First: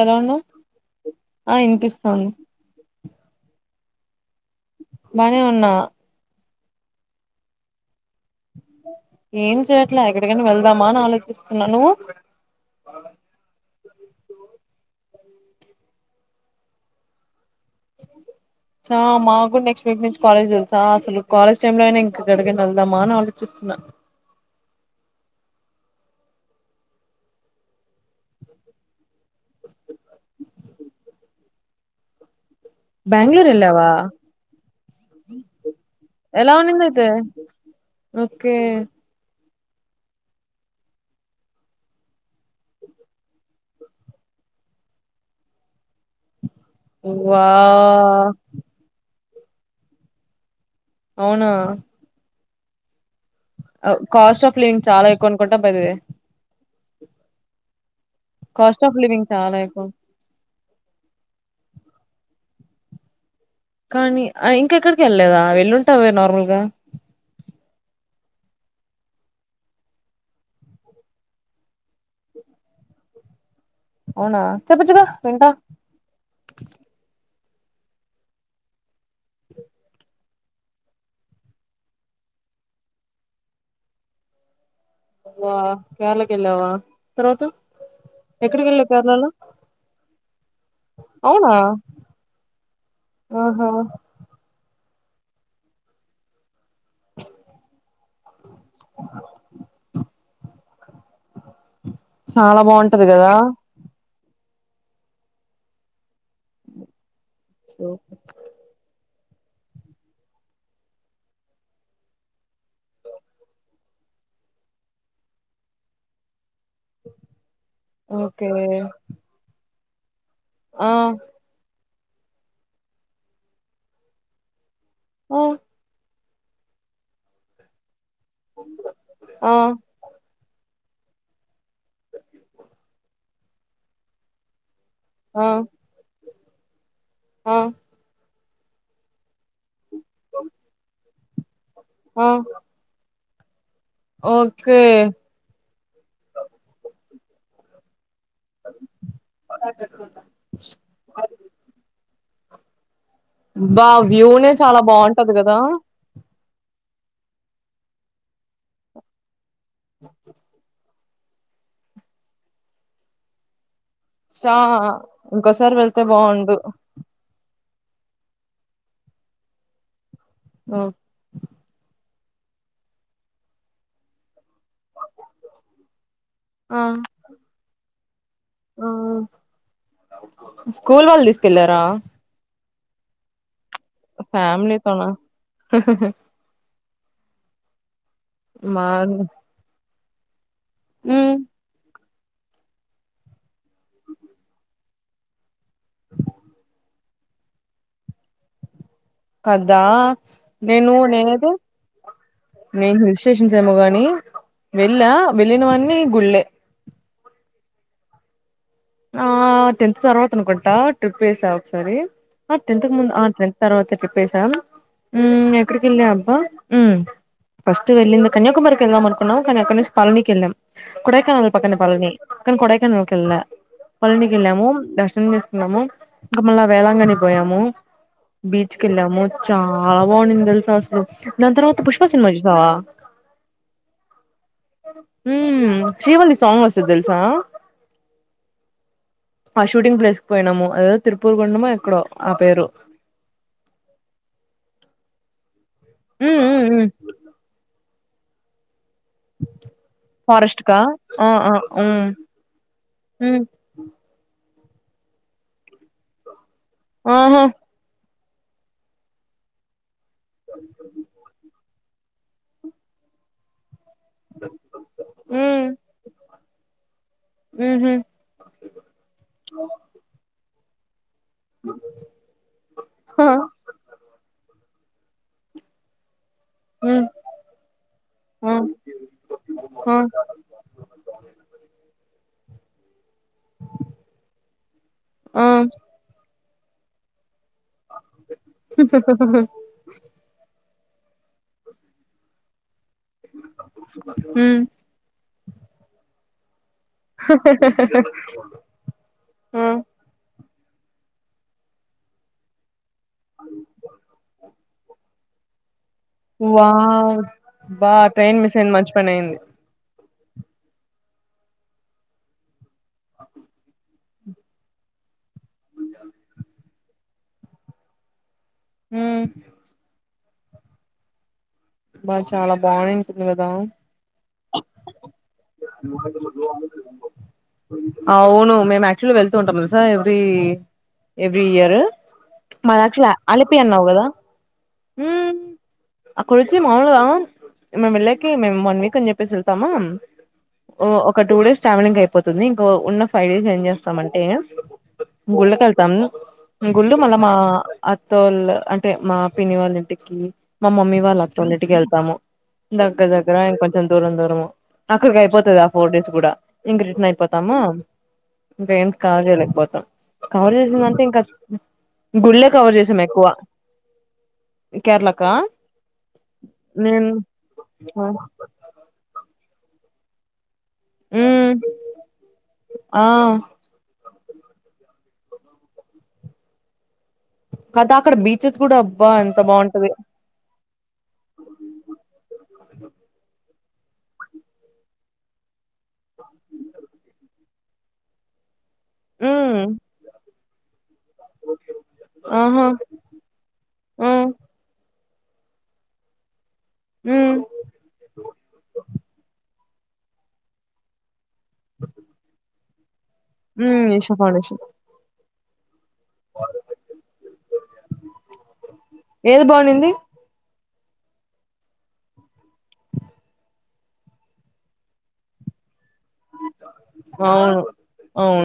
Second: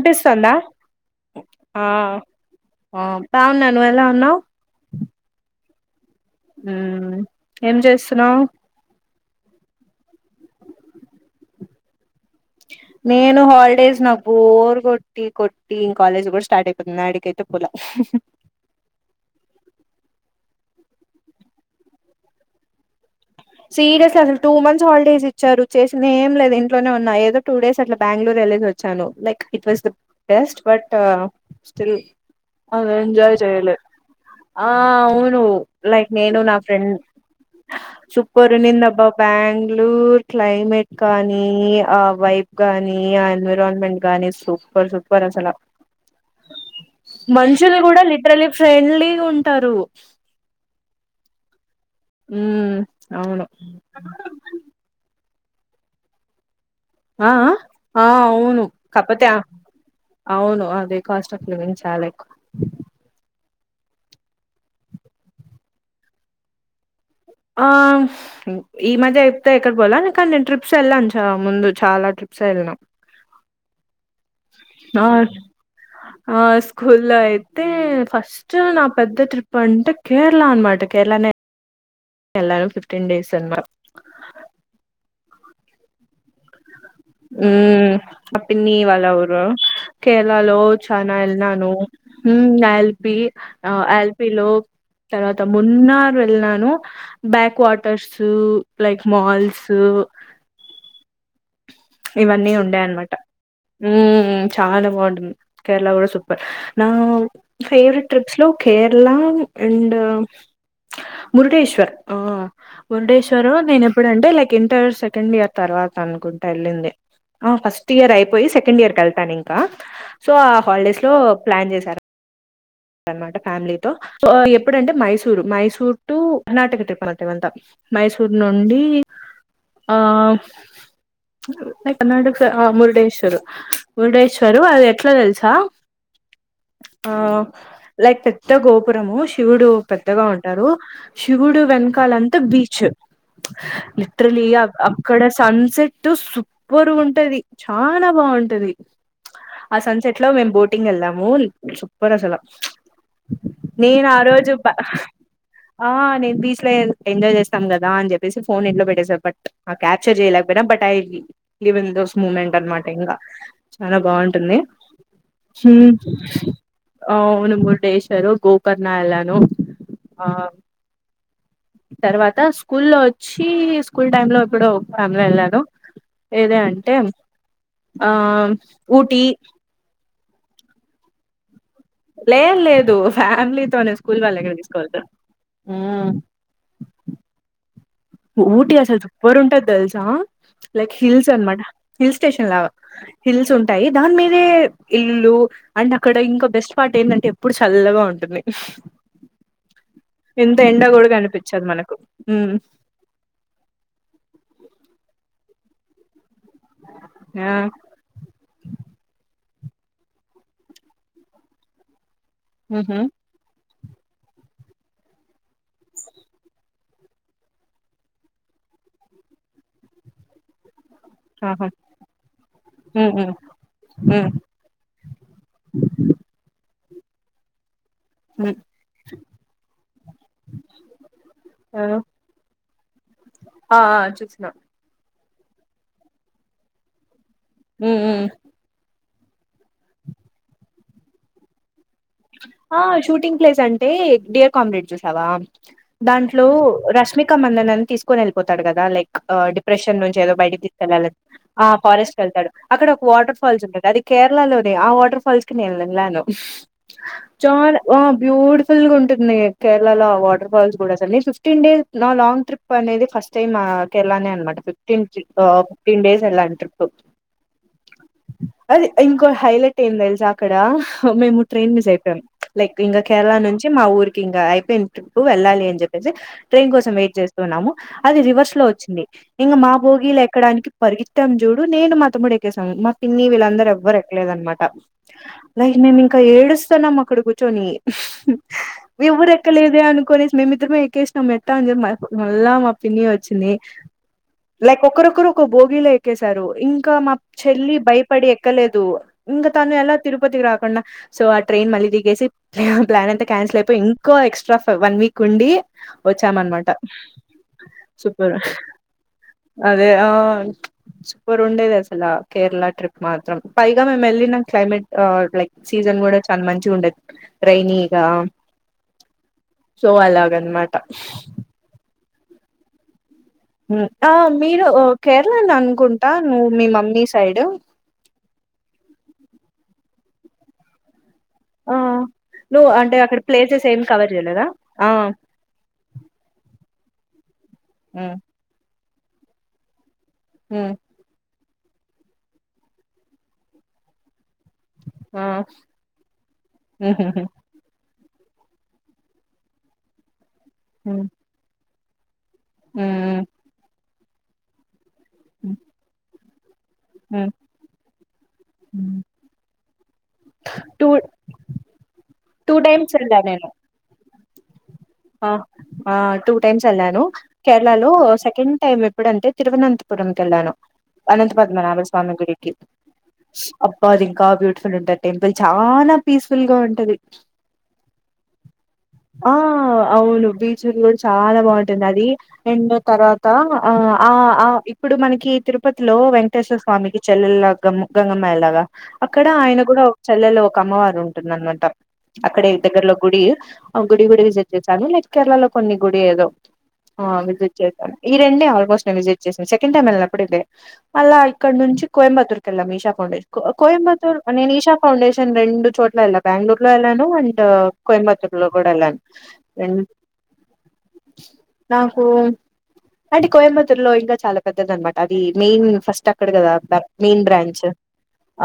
ఎలా ఉన్నావ్ ఆ ఆ బాగున్నా నువ్ ఎలా ఉన్నావ్? బానే ఉన్నా ఉమ్ ఏం చేస్తున్నావ్? ఏం చెయట్లా ఎక్కడికైనా వెళ్దామా అని ఆలోచిస్తున్నా నువ్వు? నేను హాలిడేస్ నాక్ బోర్ కొట్టి కొట్టి కాలేజ్ కూడా స్టార్ట్ ఐపోతుంది యాడికైతే పోలే వి ఆ మాకు కూడా నెక్స్ట్ వీక్ నుంచి కాలేజ్ దెల్సా అసలు కాలేజ్ టైమ్ లోనే ఇంకా ఎక్కడికి ఎల్దామా అని ఆలోచిస్తున్నా సీరెస్ అస్ టూ మంత్స్ హాలిడేస్ ఇచ్చారు చేసింది ఏం లేదు ఇంట్లోనే ఉన్నా ఏదో టూ డేస్ అట్లా బాంగ్ళూర్ వెళ్ళేసొచ్చాను like it was the best but still uh enjoy Bengaluru చేయ్లే వెళ్ళావా ఆ అవును లైక్ నేను ఎలా నా ఉన్నింది ఫ్రెండ్ అయితే సూపర్ ఓకే నిన్న బి బాంగ్ళూర్ క్లైమేట్ కానీ ఆ వైబ్ గానీ ఆ ఎన్విరాన్మెంట్ గాని సూప్ సూపర్ సూపర్ అసల మనుషల్నీ గూడా వావ్ లిటర్లీ ఫ్రెండ్లీగా ఉంటారు అవునా ఊ అవును కాస్ట్ ఆఫ్ లివింగ్ చాలా ఎక్వ అనుకుంటా పేదవే ఆ ఆ అవును కాస్ట్ ఆఫ్ కపత లివింగ్ చాలా ఎక్కువ అవును అదే కాస్ట్ ఆఫ్ లివింగ్స చాలా ఎక్కు కానీ ఆ ఇంకెక్కడికి ఎల్లేదా వెళ్ళుంటావే నార్మల్ గా ఆ ఈ మధ్య ఎప్తేతే ఎక్కడి పోల కానీ నేను ట్రిప్స్ ఎళ్ళాను చ ముందు చాలా ట్రిప్స్ ఎళ్ళాం రేఖ అవునా చెప్పుచెప్పు వింటా ఆ స్కూల్లో అయితే ఫస్ట్ స్టు నా పెద్ద ట్రిప్ అంటే కేరళ ఆన్మాట కేర్ళ నే ఎల్లరం ఫిఫ్టెండేస్ అన్మా వ కేర్ళ కెళ్ళావా ఉమ్ మా పిన్ని వాళ్ళ ఊరు కేర్ళ లో చానా అవునా ఎల్నాను హు అఎల్పీ ఆహా ఆ ఆయిల్ప్ వీలో తర్వాత మన్నర్ వెళ్ళిను బ్యాక్ వాటర్సు లైక్ మాల్సు ఇవన్నీ చాలా బాగుంటది ఉండయన్మాట కదా ఉమ్ చాలా బావుంటుంది కేర్ళ గూడా సుప్పెర్ ఊ సో ఫేవరెట్ ట్రిప్స్ లు కేర్ళ అండ్ మురిడిటేశ్వర్ ఆ మురుడేశ్వరు నేను ఎప్పుడంటే లైక్ ఇంటర్ సెకండ్ ఇయర్ తర్వాత అనుకుం ఆ ఫస్ట్ ఇయర్ అయిపోయి ఓకే సెకండ్ ఇయర్క కేళ్తాను ఇంకా సో ఆ హాల్డేస్ లో ప్లాన్ జేశారు అన్నమాట ఫ్యామిలీతో సో ఎప్పుడంటే ఆ మైసూరు మైసూరు టు కనాటక తిప్పుతి వెళ్తాం మైసూర్ నుండి ఆ కనటక మురుడేశ్వరు మురుడేశ్వరు అది ఎట్లా ఆ దేల్సా ఆ లైక్ పెద్ద గోపురము శివుడు పెద్దగా ఉంటారు శివుడు వెన్క కాల ఆ అంత బీచ్ లిటరల్లీ అ ఓకే అక్కడ సన్సెట్టు సూప్పుర్ గుంటది చానా బావున్ టది ఆ సన్ సేట్లో మేము బోటింగ్ ఎళ్ళాము సూపర్ అసలా బా నేను ఆ రోజు వ్యూనే అబ్బా చాలా బాగుంటది కదా ఆ నేన్ బీచ్ లో ఎంజాయ్ జేస్తాం గదా అని జేప్పేసి ఫోన్ ఇంట్లో పెట్టేసా బట్ ఆ క్యాప్చర్ చేయలేకపోయినా but I even those moment అన్మాట ఇంగ్ల చాలా చా బావుంటుంది ఇంకోసారి ఉ వెళ్తే బాగుండు అవును మురుడేశ్వర్ గోకర్ణ ఎళ్ళను ఆ ఆ తర్వాత స్కూల్ ఒచ్చీ స్కూల్ టైమ్లో ఎప్పుడో ఫ్యామ్ లో ఎళ్ళాను ఏదే ఆ అంటే ఆ ఆ. ఊటి స్కూల్ వాళ్ళు తీస్కెళ్లారా లేదు లేదు ఫ్యామిలీ తోనే స్కూల్వల్లే ఎక్కడ తీస్కోవోతారు ఫ్యామిలీతోనా ఉ ఊటీ మా అసలు సూప్పుర్ ఉంటాది దిల్సా లైక్ హిల్స్ ఉమ్ అన్మాట హిల్ స్టేషన్ లాగా హిల్స్ ఉంటాయి దాన్మీదే ఇల్లులు అంటే అక్కడ ఇంకా బెస్ట్ పార్ట్ ఏంటంటే ఎప్పుడు చల్లగా ఉంటుంది కదా ఇంత ఎండ నేను కూడా నేనైతే కనిపించదు మనకు నేను హిల్ స్టేషన్స్ ఏమో కాగాని వెళ్ళా వెళ్ళినవి అన్ని గుళ్ళె ఆ ఆ టెన్త్ తర్వాత అనుకుంటా ట్రిప్ వేసా ఒకసారి ఆ టెన్త్ ఉహు ముందు టెన్ తర్వాత ట్రిప్ వేసాం ఆ ఎక్కడికి వెళ్ళా అబ్బా ఉమ్ ఫస్ట్ వెళ్ళింది కన్యాకుమారికి వెళ్దాం అనుకున్నాం కానీ అక్కడినుంచి పళనికి వెళ్ళాం కొడైకెనాల్ ఆహా పక్కనే పళని కానీ ఉ కొడైకెనాల్ ఉ వెళ్ళళ్ళే ఉ పళనీకి వెళ్ళము దర్శనం ము ఇంకా మళ్ళ వేలాంగణి కి పోయాము ఉ బీచ్ కి వెళ్ళాము చాలా బాగున్నది తెలుసా అసలు దాని తర్వాత ఆ పుష్ప సినిమా చూశావా ఆ ఆ చూసిన హ శ్రీవల్లి సాంగ్ వస్తది తెలుసా ఉ ఉ ఆ షూటింగ్ ప్లేస్ కి పోయినాము అదేదో తిరుపూర్ గుండమా ఎక్కడో ఆ షూటింగ్ ప్లేస్ అంటే డియర్ కామ్రేడ్ చూసావా మ్మ్ దాంట్లో మ్మ్ మ్మ్ రష్మిక మందనాన్ని తీసుకొని వెళ్ళిపోతాడు కదా లైక్ ఆ డిప్రెషన్ నుంచి ఏదో ఫారెస్ట్ బయటకి కా తీసుకెళ్లాలని ఆ మ్మ్ ఫారెస్ట్ వెళ్తాడు అక్కడ ఒక వాటర్ మ్మ్ ఫాల్స్ ఉంటది అది కేరళ లోనే ఆ వాటర్ ఫాల్స్ కి నేను వెళ్ళాను ఆహా చానా ఆ బ్యూటిఫుల్ గా ఉంటుంది కేరళలో ఆ వాటర్ ఫాల్స్ కూడా అసలు ఫిఫ్టీన్ డేస్ నా లాంగ్ ట్రిప్ అనేది ఫస్ట్ టైమ్ ఆ కేరళనే అనమాట ఫిఫ్టీన్ ట్రిప్ ఫిఫ్టీన్ డేస్ వెళ్లాను ట్రిప్ ఉహు అదే ఇంకో హైలైట్ ఏంది తెలుసా అక్కడ మేము ట్రైన్ మిస్ అయిపోయాం లైక్ ఇంకా హా కేరళ నుంచి మా ఊరికి ఇంకా అయిపోయింది ట్రిప్ వెళ్ళాలి అని చెప్పి ట్రైన్ కోసం మ్మ్ వెయిట్ చేస్తున్నాము అది రివర్స్ ఆ లో వచ్చింది ఇంకా మా ఆ బోగిలు ఎక్కడానికి పరిగెత్తం చూడు నేను మా తమ్ముడు ఎక్కేేశాము మా పిన్ని వీళ్లంత అందరు ఎవ్వరు ఎక్కలేదు అనమాట ఆ లైక్ మేము ఇంకా ఏడుస్తున్నాం అక్కడ కూర్చొని ఎవరు ఎక్కలేదే అనుకోనేసి మేమిద్దరమే ఎక్కేసినాం ఎట్టా అని చెప్పి మళ్ళ పిన్ని వచ్చింది మ్మ్ లైక్ ఒకరు ఒకరు ఒక బోగిలో ఎక్కేసారు ఇం కా మా చెల్లి భయపడి ఎక్కలేదు ఇంకా ఆ తను ఎలా తిరుపతికి రాకుండా సో ఆ ట్రైన్ మళ్ళీ దిగేసి ప ప్లాన్ అంతా క్యాన్సిల్ అయిపోయి ఇంకో ఎక్స్ట్రా వన్ వీక్ ఉండి వచ్చామన్నమాట వావ్ బా సూపర్ ట్రైన్ మిస్ అయింది మంచి పని అయింది అదే ఆ సూపర్ ఉండేది అసల కేరళ ట్రిప్ మాత్రం పైగా మేమ్ వెళ్లిన క్లైమేట్ లైక్ సీజన్ కూడా చాలా మంచి ఉండేది రైనిగా ఉమ్ సో అలాగనమాట అబ చాలా బాగుంట్నది కదా ఆ మీరు కేరళని అనుకుంటా నువ్వు మీ మమ్మీ సైడ్ అవును మేము యాక్చువల్గ వెళ్తూ ఉంటాము తెలుసా ఎవ్రీ ఎవ్రీ ఆ ఇయర్ నువ్వు మ అంటే యాక్చువల్ అక్కడ అలిపి ప్లేసెస్ ఏం అన్నావు కదా కవర్ చేయలేదా ఆ హ్మ అక్కడొచ్చి మాముూలుగా మేము హ్మ్ వెళ్ళకి మేము వన్ వీక్ అని చెప్పేసి వెళ్తాము హ ఒక టూ డేస్ ట్రావెలింగ్ అయిపోతుంది ఇంకో ఉన్న ఫైవ్ డేస్ ఏం చేస్తామంటే ఆ గుళ్ళకెళ్తాం గుళ్ళో మళ్ళ హుహుహు. మా అత్తోళ్ అంటే మా పిన్ని వాళ్ళ ఇంటికి మా మమ్మీ హ్మ్ వాళ్ళ అత్తోళ్ళింటికి వెళ్తాము దగ్గర హ్మ్ దగ్గర ఇంక కొంచం దూరం దూరం అక్కడికి హ్మ్ అయిపోతది ఆ ఫోర్ డేస్ కూడా ఇంక రిటర్న్ హ్మ్. అయిపోతామా ఇంక ఏం హ్మ్. కవర్ చేయలేకపోతాం కవర్ టూ చేసిందంటే ఇంక గుళ్లో టూ కవర్ టైమ్స్ చేసాం వెళ్ళా ఎక్కువ నేను ఆ కేరళకా ఆ టూ టైమ్స్ వెళ్ళాను నేను కేరళ లో సెకండ్ టైమ్ ఎప్పుడంటే తిరువనంతపురం కి వెళ్ళాను అనంత మ్మ్ పద్మనాభ స్వామి గుడికి ఆ అబ్బా అది ఇంకా బ్యూటిఫుల్ ఉంటంది టెంపుల్ చాలా పీస్ఫుల్ గా ఉంటది కదా అక్కడ బీచెస్ కూడా అబ్బా ఎంత బాంటది లు బీచులు కూడా చాలా బాగుంటది అది ఎండో తర్వాత ఆ ఆ ఆ ఇప్పుడు మనకి తిరుపతిలో వెంక్ టేశ్వర స్వామికి చెల్లెలలా గమ్ గంగమ్మయ లాగా అక్కడ ఆయన మ్మ్ కూడా ఒక చెల్లెలో ఒక అమ్మవారు ఉంటుందనమాట అక్కడే ఆహా దగ్గరలో గుడి ఆ గుడి కూడ మ్మ్ విజిట్ చేశాను లైక్ కేరళ లో కొన్ని గుడి ఏదో ఆ మ్మ్ విజిట్ చేసా ఈ రెండే ఆల్మోస్ట్ నేను విజిట్ చేసాను సెకండ్ టైమ్ వెళ్ళినప్పుడు ఇదే మళ్ళా ఇక్కడ నుంచి కోయంబత్తూరు కి వెళ్ళం ఈషా ఫౌండేషన్ మ్మ్ ఈషా కోయంబత్తూరు నేను ఫౌండేషన్ ఈషా ఫౌండేషన్ రెండు చోట్ల ఎల్లా బెంగళూరులో ఎల్లాను అండ్ కోయంబత్తూర్లో కూడా వెళ్ళాను ఏది బాగుండింది ఉం నాకు అంటే కోయంబత్తూర్లో ఇంగా చాలా పెద్దది అన్నమాట అది మెయిన్ ఫస్ట్ తక్కడ కదా మెయిన్ అవును బ్రాంచ్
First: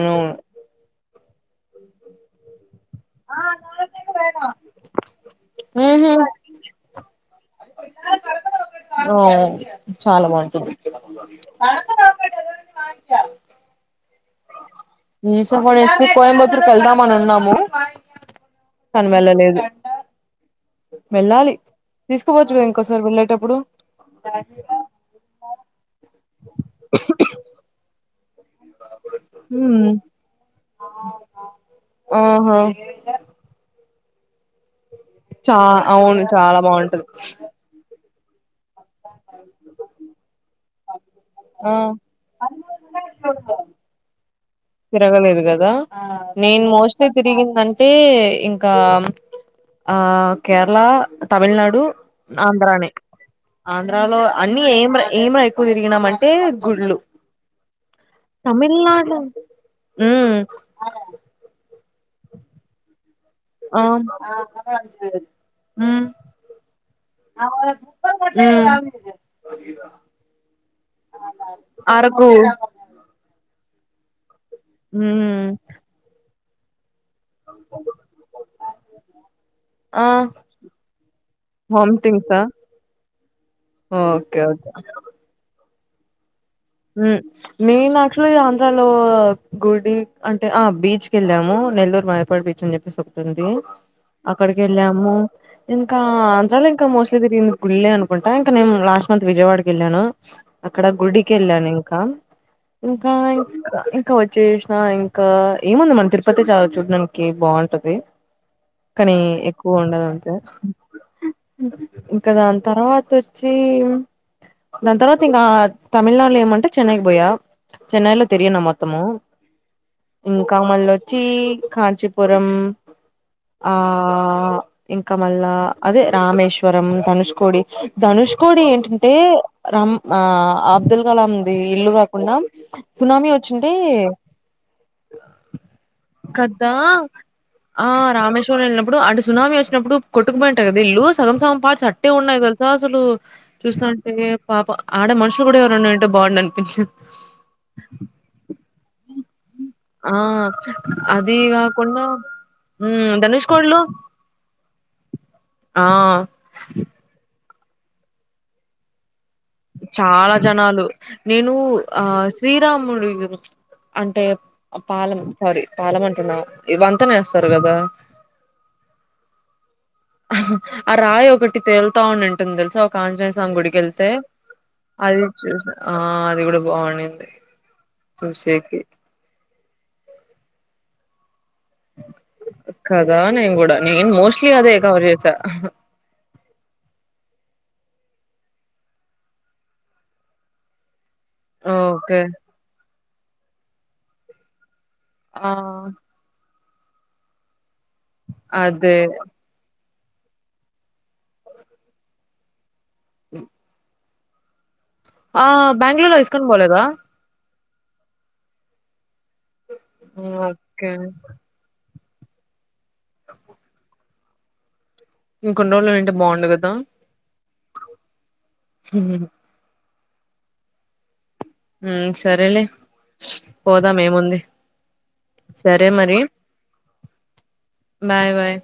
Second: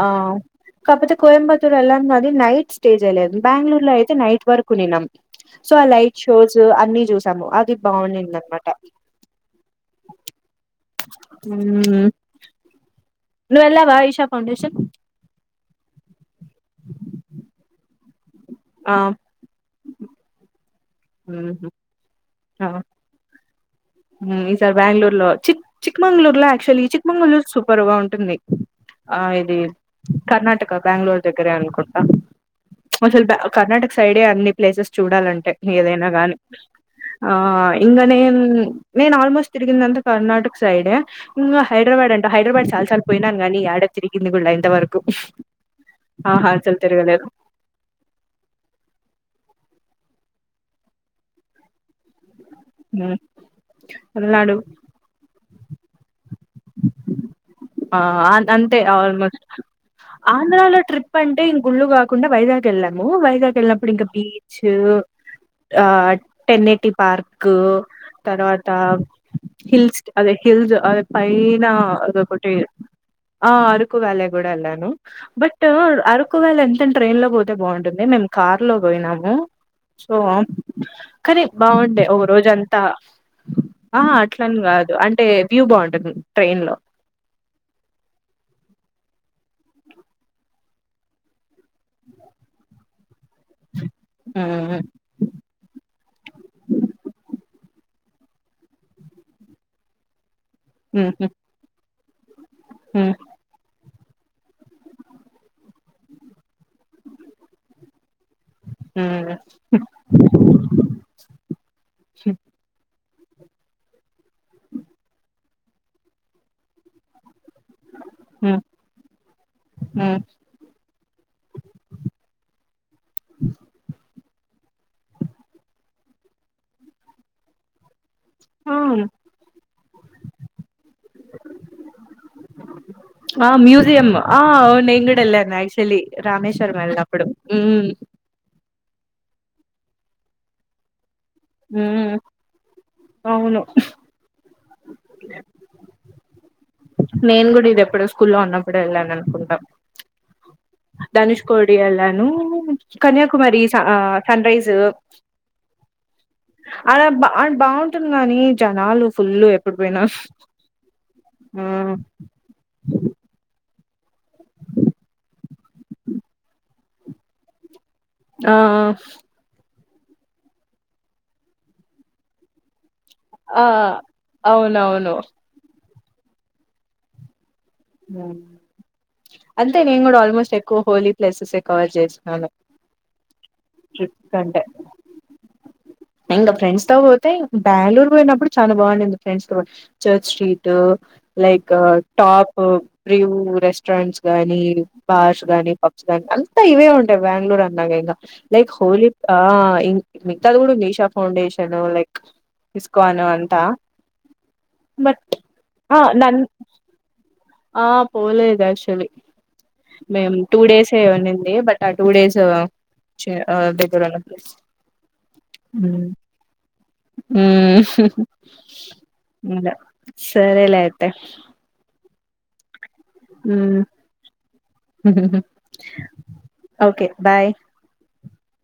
ఆ కాకపోతే కోయంబత్తూర్ ఎల్లా గాని నైట్ స్టే చేయలేదు బెంగళూరు లో అయితే నైట్ వరకు ఉన్నిన్నామ్ సో ఆ ఊహూ లైట్ షోస్ అన్నీ చూసాము అది బాగుండింది అనమాట ఆ చాలా బాగుంటుంది హ్మ్ నువ్వు ఎల్లవా ఈషా ఫౌండేషన్ ఈషా ఫౌండేషన్ కి కోయంబత్తూరు కి వెళ్దాం అని ఉన్నాము ఆ కానీ వెెళ్లలేదు వెళ్లాలి మ్మ్ తీసుకపోవచ్చు కదా ఇంకోసారి వెళ్ళేటప్పుడు హ్మ్ ఈ సారి బెంగళూరు లో చిక్ చిక్మంగళూరు లో యాక్చువల్లీ చిక్మంగళూరు సూపర్ గా ఉంటుంది ఆ ఇది మ్మ్ కర్ణాటక బ్యాంగళూర్ దగ్గరే అనుకుంట ఆహా అసలు ద కర్ణాటక సైడే అన్ని ప్లేసెస్ చూడాలంటే చా ఏదైనా అవును గాని చాలా బాగుంటది ఆ ఇంగా నేన్ నేను ఆల్మోస్ట్ తిరిగిందంట కర్ణాటక సైడే ఆ హైదరాబాద్ అంటా హైదరాబాద్ చాలా సార్లు పోయినానుగానీ యాడ తిరిగింది కూలా ఇంతవర తిరగలేదు కదా ఆ నేను మోస్ట్లీ తిరగలేదు తిరిగిందం అంటే ఇంకా ఆ కేరళ తమిళనాడు ఆంధ్రానే ఆంధ్రాలో పల్నాడు అన్నీ ఏం ర ఏం ర ఎక్కువ తిరిగినాము అంటే గుళ్ళు ఆ అది అంతే తమిళనాడు ఆల్మోస్ట్ ఆంధ్రా ఉమ్ ఆంధ్రాలో ట్రిప్ అంటే ఇంగుళ్ళు కాకుండా వైజాగ్ వెళ్ళాము వైజాగ్ ఆ వెళ్ళినప్పుడు ఇంకా బీచ్ ఆ ఉమ్ టెనేటి పార్క్ తర్వాత హిల్స్ అది హిల్స్ అది పైనా అది అరకు ఒకటి ఆ అరకు వ్యాలీ కూడా వెళ్ళాను ఉమ్ బట్ అరకు వ్యాలీ ఎంతైనా ట్రైన్ లో పోతే బాగుంటుంది మేము కార్ లో పోయినాము ఆ సో కానీ హోమ్ బాగుండే ఒక థింగ్సా రోజు అంతా ఆ ఓకే అట్లని ఓకే కాదు అంటే వ్యూ బాగుంటుంది ట్రైన్ లో హ్మ్ నేను యాక్చువల్లీ ఆంధ్రాలో గుడి అంటే ఆ బీచ్ కి వెళ్ళాము నెల్లూరు మాయపాడి బీచ్ అని చెప్పేసి ఒకటుంది ఆ అక్కడికి వెళ్ళాము ఇంకా ఆంధ్రాలో ఇంకా మోస్ట్లీ తిరిగింది గుళ్ళు అనుకుంటా ఇంకా నేను లాస్ట్ మంత్ విజయవాడకి వెళ్ళాను అక్కడ గుడికెళ్ళాను ఇంకా ఇంకా ఇంకా ఇంకా వచ్చేసిన ఇంకా ఏముంది మన తిరుపతి చాలా చూడానికి బాగుంటది ఉ కానీ ఎక్కువ ఉండదు అంతే ఇంకా దాని తర్వాత వచ్చి దాని తర్వాత ఇంకా తమిళనాడులో ఏమంటే చెన్నైకి పోయా చెన్నైలో తిరిగిన మొత్తము ఇం ఇంకా మల్లొచ్చి కాంచీపురం ఆ ఇంకా మళ్ళా అదే రామేశ్వరం ధనుష్కోడి ధనుష్కోడి ఏంటంటే రమ్ ఆ అబ్ సునామీ ఆ వచ్చింటే మ్యూజియమ్ ఆ అవును నేను కూడ ఎలన్న ఆక్చులీ కదా రామేశ్వరం వెళ్ళ అప్పుడు ఊ ఆ రామేశ్వరంలో వెళ్నప్పుడు అటు సునామ వచ్చినప్పుడు కొట్టుపోయింట కద ఇల్లు సగం సం పాట్స్ అట్టే హ్మ్. ఉన్నాయి తెలుసా అసలు అవును చూస్తా అంటే పాప ఆడ మనుషులు కూడా ఉండి ఉంటే బాగుండి అనిపించింది నేను కూడా ఇది ఎప్పుడో స్కూ లో ఉన్నప్పుడు వెళ్ళాను అనుకుంటాం ఆ అది ధనుష్కోడి కాకుండ వెళ్ళాను కన్యాకుమారి సా సన్రైస్ ఆ అలా బా అ బాగుంటుంది గాని జనాలు ఫుల్లు ఎక్ చాలా జనాలు నేను హ్మ్. ఆ శ్రీరాముడు అంటే పాలం సారీ పాలం అంటున్నా ఇవంతానే వేస్తారు కదా ఆ ఆ ఆ రాయి ఒకటి తేలుతా ఉని ఉంటుంది తెలుసా ఒకంజనేయ సా సం ఆ గుడికి వెళ్తే అవునవును అది చూసి ఆ అది కూడా బాగుండిది అంతే నేను కూడా ఆల్మోస్ట్ ఎక్కువ హోలీ ప్లేసెస్ ఏ కవర్ చేస్తున్నాను ట్రిప్ కంటే ర్ ఏసా ఇంకా ఫ్రెండ్స్ తో పోతే బెంగళూరు పోయినప్పుడు చాలా బాగుండిది ఫ్రెండ్స్ తో church street like okay top ప్రివూ రెస్టారెంట్స్ గానీ పాస్ ఆ కాని పబ్స్ గానీ అంతా ఇవే ఉంటాయి బ్యాంగళూరు అన్నాక ఇంకా లైక్ అదే హోలీ ఆ ఇం మిగతది కూడా మీ షాప్ నుండి ఆశిండు లైక్ తీసుకోను అంత ఆ బెంగళూరు లో ఇస్కన్ బోలేద ఆ పోలేదు యాక్చువలీ మేము టూ ఓకే డేస్ ఏ ఉంనింది బట్ ట టూ డేస్ ఊ చి ఆ దగ్గరున్నపుడు ఇంకొన్ని ఊ రోజులు ఉంటే బాగుండు కదా ఊ హ్మ్. ఇంగ సరేలే అయితే ఉ సరేలే హ్మ్. పోదాం ఏముంది సరే మరి ఓకే బాయ్ బాయ్ బాయ్